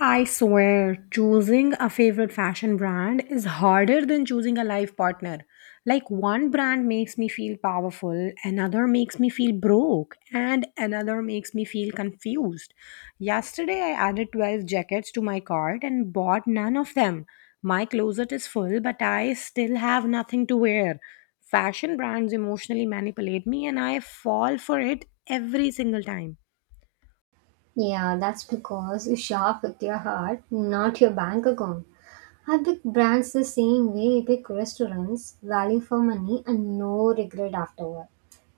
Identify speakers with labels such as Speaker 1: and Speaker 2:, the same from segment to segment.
Speaker 1: I swear, choosing a favorite fashion brand is harder than choosing a life partner. Like, one brand makes me feel powerful, another makes me feel broke, and another makes me feel confused. Yesterday, I added 12 jackets to my cart and bought none of them. My closet is full, but I still have nothing to wear. Fashion brands emotionally manipulate me, and I fall for it every single time.
Speaker 2: Yeah, that's because you shop with your heart, not your bank account. I pick brands the same way I pick restaurants, value for money and no regret afterward.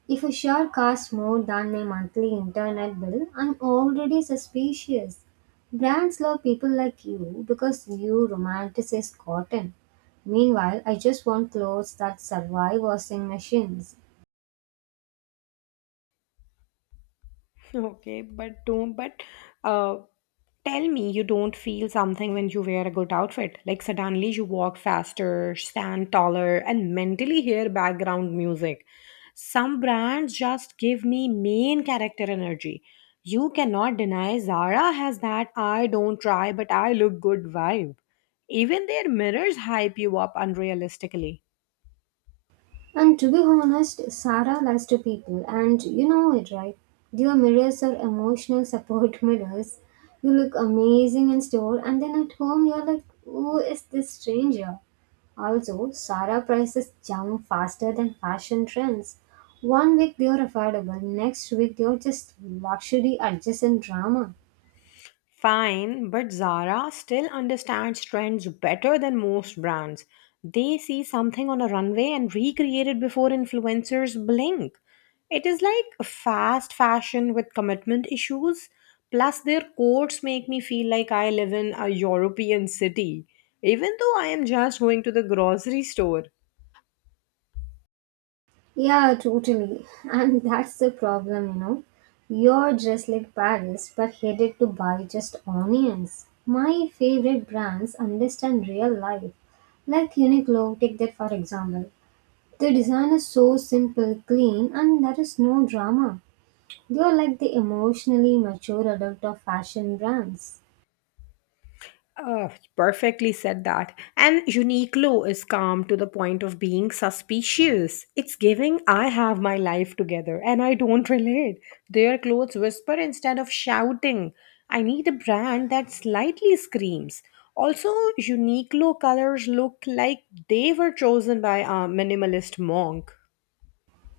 Speaker 2: If a shirt costs more than my monthly internet bill, I'm already suspicious. Brands love people like you because you romanticize cotton. Meanwhile, I just want clothes that survive washing machines.
Speaker 1: Okay, but don't, but uh, Tell me you don't feel something when you wear a good outfit. Like suddenly you walk faster, stand taller, and mentally hear background music. Some brands just give me main character energy. You cannot deny Zara has that I don't try but I look good vibe. Even their mirrors hype you up unrealistically.
Speaker 2: And to be honest, Sarah lies to people, and you know it, right? Their mirrors are emotional support mirrors. You look amazing in store, and then at home, you're like, who is this stranger? Also, Sarah prices jump faster than fashion trends. One week they're affordable, next week they're just luxury adjacent drama.
Speaker 1: Fine, but Zara still understands trends better than most brands. They see something on a runway and recreate it before influencers blink. It is like fast fashion with commitment issues. Plus, their coats make me feel like I live in a European city, even though I am just going to the grocery store.
Speaker 2: Yeah, totally. And that's the problem, you know. You're dressed like Paris but headed to buy just onions. My favorite brands understand real life. Like Uniqlo, take that for example. The design is so simple, clean, and there is no drama. They are like the emotionally mature adult of fashion brands.
Speaker 1: Oh, perfectly said that. And Uniqlo is calm to the point of being suspicious. It's giving I have my life together and I don't relate. Their clothes whisper instead of shouting. I need a brand that slightly screams. Also, Uniqlo colors look like they were chosen by a minimalist monk.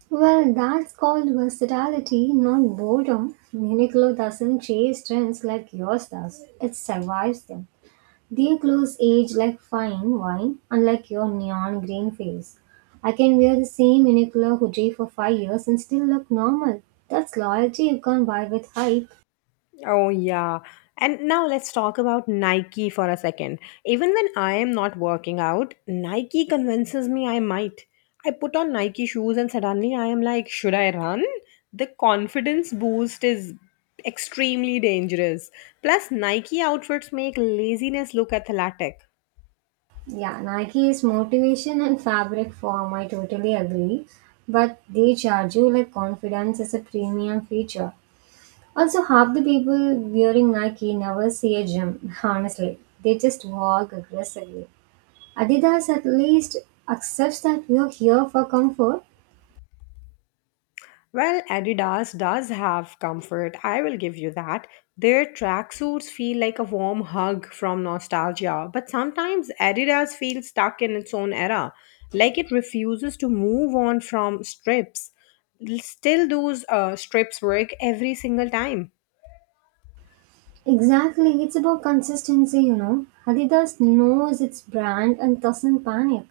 Speaker 2: Well, that's called versatility, not boredom. Uniqlo doesn't chase trends like yours does, it survives them. Their clothes age like fine wine, unlike your neon green face. I can wear the same unicolor hoodie for 5 years and still look normal. That's loyalty you can't buy with hype.
Speaker 1: Oh, yeah. And now let's talk about Nike for a second. Even when I am not working out, Nike convinces me I might. I put on Nike shoes and suddenly I am like, should I run? The confidence boost is extremely dangerous. Plus, Nike outfits make laziness look athletic.
Speaker 2: Yeah, Nike is motivation and fabric form, I totally agree. But they charge you like confidence as a premium feature. Also, half the people wearing Nike never see a gym, honestly. They just walk aggressively. Adidas at least accepts that we're here for comfort.
Speaker 1: Well, Adidas does have comfort, I will give you that. Their tracksuits feel like a warm hug from nostalgia, but sometimes Adidas feels stuck in its own era, like it refuses to move on from strips. Still, those strips work every single time.
Speaker 2: Exactly, it's about consistency, you know. Adidas knows its brand and doesn't panic.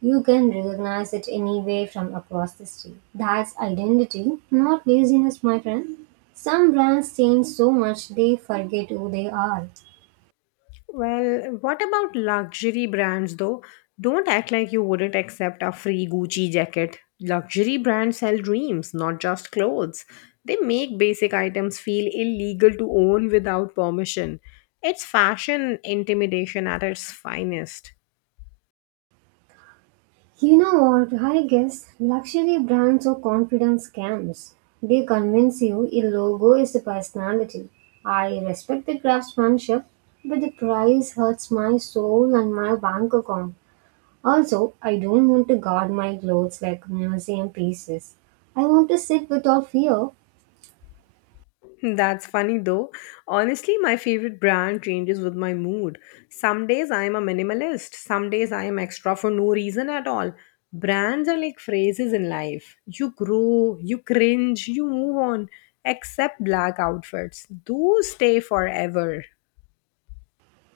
Speaker 2: You can recognize it anywhere from across the street. That's identity, not laziness, my friend. Some brands change so much they forget who they are.
Speaker 1: Well, what about luxury brands though? Don't act like you wouldn't accept a free Gucci jacket. Luxury brands sell dreams, not just clothes. They make basic items feel illegal to own without permission. It's fashion intimidation at its finest.
Speaker 2: You know what? I guess luxury brands are confidence scams. They convince you a logo is a personality. I respect the craftsmanship, but the price hurts my soul and my bank account. Also, I don't want to guard my clothes like museum pieces. I want to sit without fear.
Speaker 1: That's funny though. Honestly, my favorite brand changes with my mood. Some days I am a minimalist, some days I am extra for no reason at all. Brands are like phrases in life. You grow, you cringe, you move on. Except black outfits, those stay forever.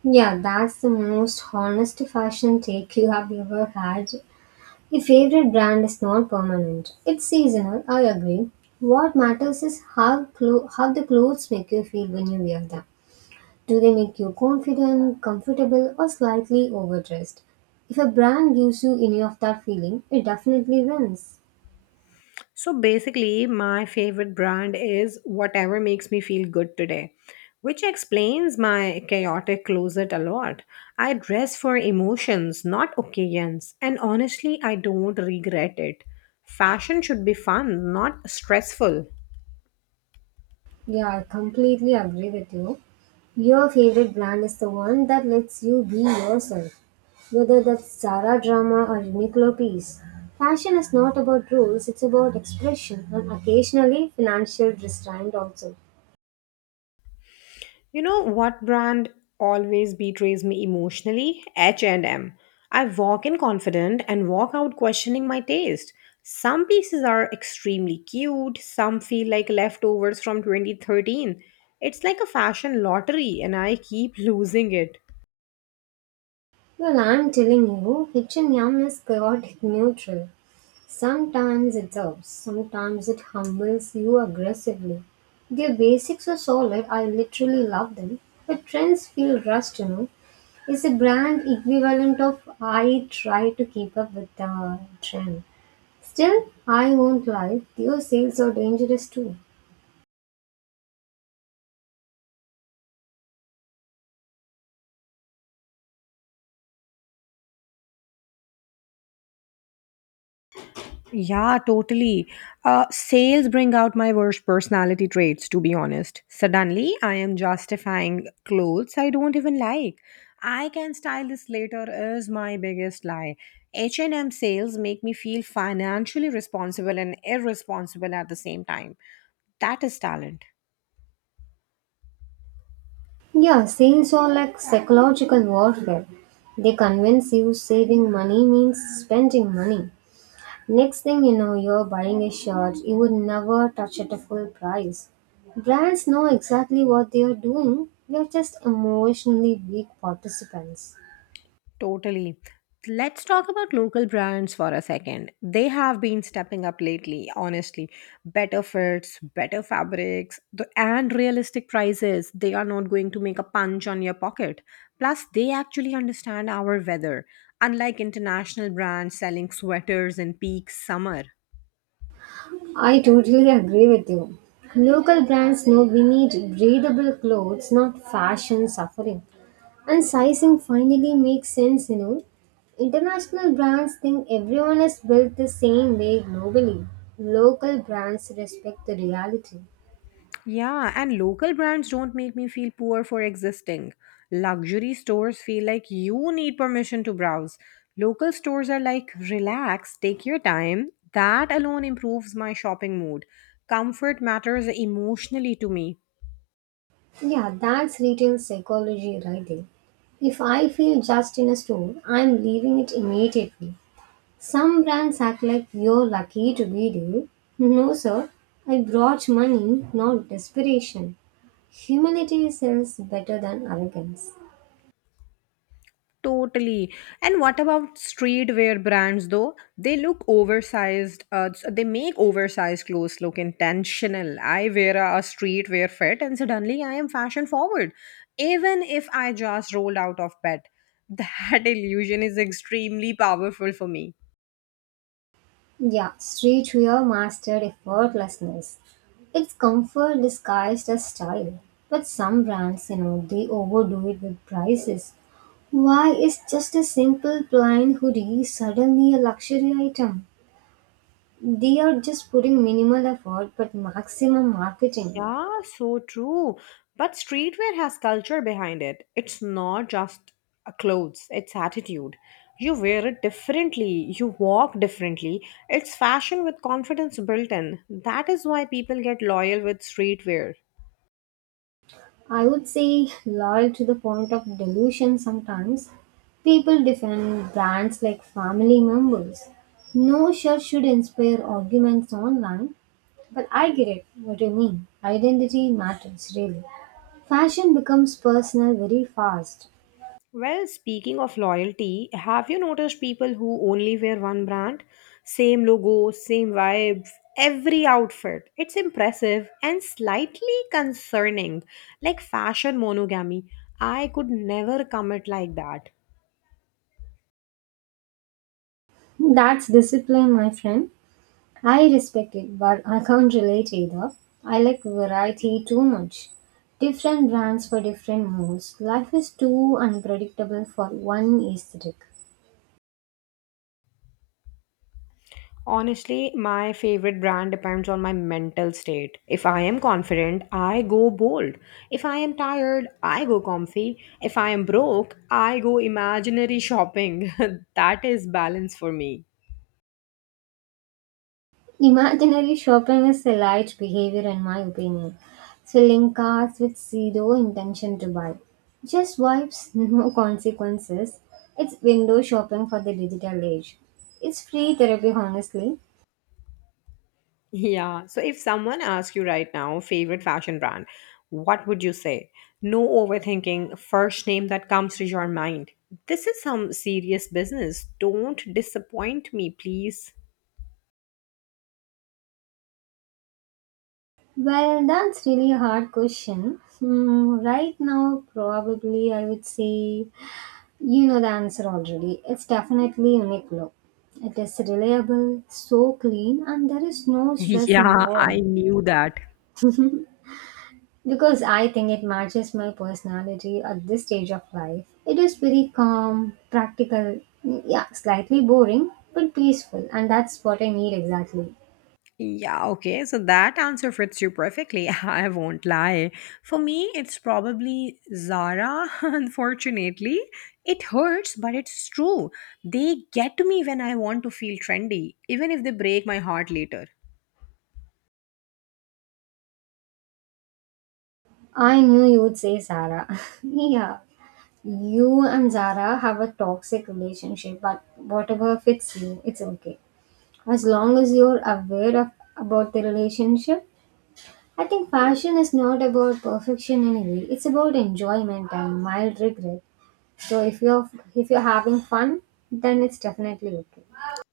Speaker 2: Yeah, that's the most honest fashion take you have ever had. Your favorite brand is not permanent. It's seasonal, I agree. What matters is how the clothes make you feel when you wear them. Do they make you confident, comfortable, or slightly overdressed? If a brand gives you any of that feeling, it definitely wins.
Speaker 1: So basically, my favorite brand is whatever makes me feel good today, which explains my chaotic closet a lot. I dress for emotions, not occasions, and honestly, I don't regret it. Fashion should be fun, not stressful.
Speaker 2: Yeah, I completely agree with you. Your favorite brand is the one that lets you be yourself, whether that's Zara drama or Uniqlo piece. Fashion is not about rules, it's about expression and occasionally financial restraint also.
Speaker 1: You know what brand always betrays me emotionally? H and M. I walk in confident and walk out questioning my taste. Some pieces are extremely cute, some feel like leftovers from 2013. It's like a fashion lottery and I keep losing it.
Speaker 2: Well, I'm telling you, H&M is chaotic neutral. Sometimes it helps, sometimes it humbles you aggressively. Their basics are solid, I literally love them. But trends feel rushed, you know. It's a brand equivalent of I try to keep up with the trend. Still, I won't lie, their sales are dangerous too.
Speaker 1: Yeah, totally. Sales bring out my worst personality traits, to be honest. Suddenly, I am justifying clothes I don't even like. I can style this later is my biggest lie. H&M sales make me feel financially responsible and irresponsible at the same time. That is talent.
Speaker 2: Yeah, sales are like psychological warfare. They convince you saving money means spending money. Next thing you know, you're buying a shirt you would never touch at a full price. Brands know exactly what they are doing. We are just emotionally weak participants.
Speaker 1: Totally. Let's talk about local brands for a second. They have been stepping up lately, honestly. Better fits, better fabrics, and realistic prices. They are not going to make a punch on your pocket. Plus, they actually understand our weather, unlike international brands selling sweaters in peak summer.
Speaker 2: I totally agree with you. Local brands know we need breathable clothes, not fashion suffering. And sizing finally makes sense, you know. International brands think everyone is built the same way globally. Local brands respect the reality.
Speaker 1: Yeah, and local brands don't make me feel poor for existing. Luxury stores feel like you need permission to browse. Local stores are like, relax, take your time. That alone improves my shopping mood. Comfort matters emotionally to me.
Speaker 2: Yeah, that's retail psychology right there. If I feel judged in a store, I'm leaving it immediately. Some brands act like you're lucky to be there. No, sir, I brought money, not desperation. Humility sells better than arrogance.
Speaker 1: Totally. And what about streetwear brands though? They look oversized. They make oversized clothes look intentional. I wear a streetwear fit and suddenly I am fashion forward. Even if I just rolled out of bed. That illusion is extremely powerful for me.
Speaker 2: Yeah, streetwear mastered effortlessness. It's comfort disguised as style. But some brands, you know, they overdo it with prices. Why is just a simple plain hoodie suddenly a luxury item? They are just putting minimal effort but maximum marketing.
Speaker 1: Yeah, so true. But streetwear has culture behind it. It's not just a clothes, it's attitude. You wear it differently, you walk differently. It's fashion with confidence built in. That is why people get loyal with streetwear.
Speaker 2: I would say loyal to the point of delusion sometimes. People defend brands like family members. No shirt should inspire arguments online, but I get it what you mean. Identity matters really. Fashion becomes personal very fast.
Speaker 1: Well, speaking of loyalty, have you noticed people who only wear one brand? Same logo, same vibe, every outfit. It's impressive and slightly concerning, like fashion monogamy. I could never commit like that.
Speaker 2: That's discipline, my friend. I respect it, but I can't relate either. I like variety too much. Different brands for different moods. Life is too unpredictable for one aesthetic.
Speaker 1: Honestly, my favorite brand depends on my mental state. If I am confident, I go bold. If I am tired, I go comfy. If I am broke, I go imaginary shopping. That is balance for me.
Speaker 2: Imaginary shopping is a light behavior, in my opinion. Filling carts with zero intention to buy. Just vibes, no consequences. It's window shopping for the digital age. It's free therapy, honestly.
Speaker 1: Yeah. So if someone asks you right now, favorite fashion brand, what would you say? No overthinking, first name that comes to your mind. This is some serious business. Don't disappoint me, please.
Speaker 2: Well, that's really a hard question. Right now, probably I would say you know the answer already. It's definitely Uniqlo. It is reliable, so clean, and there is no stress
Speaker 1: Yeah, I
Speaker 2: involved.
Speaker 1: knew that.
Speaker 2: Because I think it matches my personality at this stage of life. It is very calm, practical, yeah, slightly boring, but peaceful, and that's what I need exactly.
Speaker 1: Yeah, okay. So that answer fits you perfectly. I won't lie. For me, it's probably Zara, unfortunately. It hurts, but it's true. They get to me when I want to feel trendy, even if they break my heart later.
Speaker 2: I knew you would say Sarah. Yeah. You and Zara have a toxic relationship, but whatever fits you, it's okay. As long as you're aware of about the relationship, I think fashion is not about perfection anyway. It's about enjoyment and mild regret. So if you're having fun, then it's definitely okay.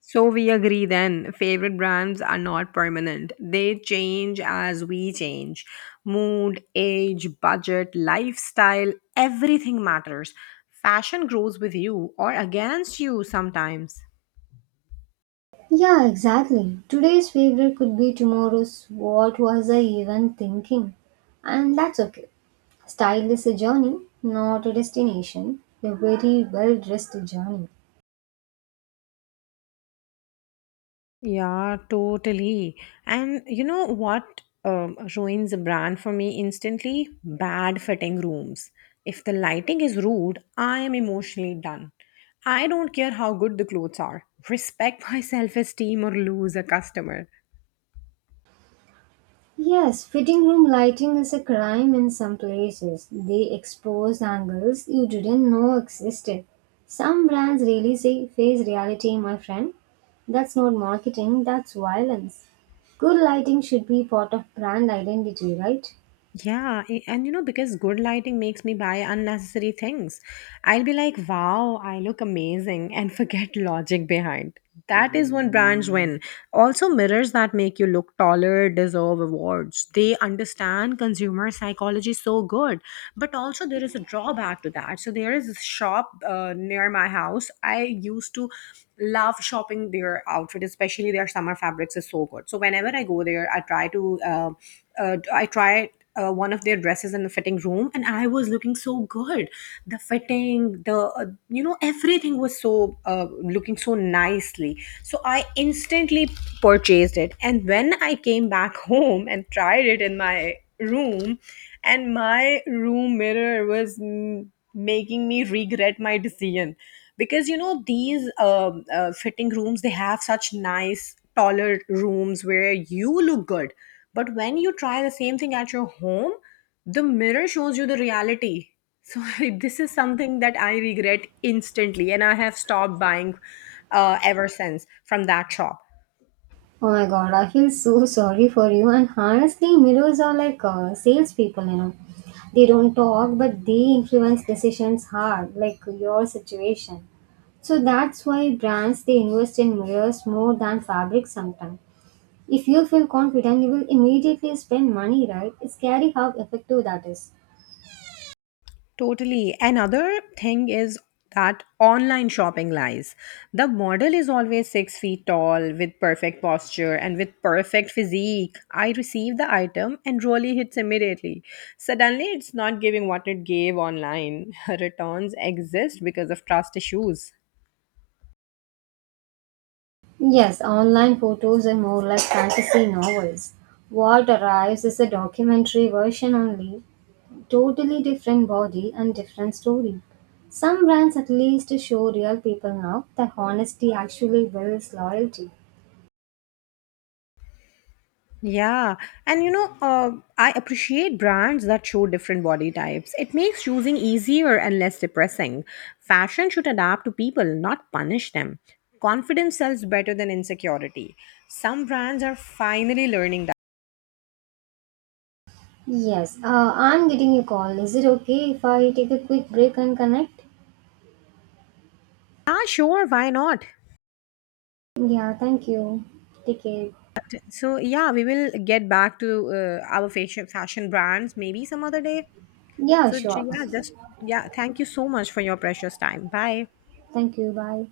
Speaker 1: So we agree then, favorite brands are not permanent. They change as we change. Mood, age, budget, lifestyle, everything matters. Fashion grows with you or against you sometimes.
Speaker 2: Yeah, exactly. Today's favorite could be tomorrow's what was I even thinking? And that's okay. Style is a journey, not a destination. A very well dressed journey.
Speaker 1: Yeah, totally. And you know what ruins a brand for me instantly? Bad fitting rooms. If the lighting is rude, I am emotionally done. I don't care how good the clothes are. Respect my self esteem or lose a customer.
Speaker 2: Yes, fitting room lighting is a crime in some places. They expose angles you didn't know existed. Some brands really say face reality, my friend. That's not marketing, that's violence. Good lighting should be part of brand identity, right?
Speaker 1: Yeah, and you know, because good lighting makes me buy unnecessary things. I'll be like, wow, I look amazing, and forget logic behind. That is one brands win. Also, mirrors that make you look taller deserve awards. They understand consumer psychology so good. But also, there is a drawback to that. So, there is a shop near my house. I used to love shopping their outfit, especially their summer fabrics is so good. So, whenever I go there, I try to. I try one of their dresses in the fitting room, and I was looking so good. The fitting the You know, everything was so looking so nicely, so I instantly purchased it. And when I came back home and tried it in my room, and my room mirror was making me regret my decision. Because, you know, these fitting rooms, they have such nice taller rooms where you look good, but when you try the same thing at your home, the mirror shows you the reality. So this is something that I regret instantly, and I have stopped buying ever since from that shop.
Speaker 2: Oh my god, I feel so sorry for you. And honestly, mirrors are like salespeople, you know. They don't talk, but they influence decisions hard, like your situation. So that's why brands they invest in mirrors more than fabric sometimes. If you feel confident, you will immediately spend money, right? It's scary how effective that is.
Speaker 1: Totally. Another thing is that online shopping lies. The model is always 6 feet tall with perfect posture and with perfect physique. I receive the item and really hits immediately. Suddenly, it's not giving what it gave online. Returns exist because of trust issues.
Speaker 2: Yes, online photos are more like fantasy novels. What arrives is a documentary version only. Totally different body and different story. Some brands at least show real people now that honesty actually builds loyalty.
Speaker 1: Yeah, and you know, I appreciate brands that show different body types. It makes choosing easier and less depressing. Fashion should adapt to people, not punish them. Confidence sells better than insecurity. Some brands are finally learning that.
Speaker 2: Yes, I'm getting a call. Is it okay if I take a quick break and connect?
Speaker 1: Ah, sure, why not?
Speaker 2: Yeah, thank you. Take care.
Speaker 1: So, yeah, we will get back to our fashion brands maybe some other day.
Speaker 2: Yeah,
Speaker 1: So,
Speaker 2: sure.
Speaker 1: thank you so much for your precious time. Bye.
Speaker 2: Thank you. Bye.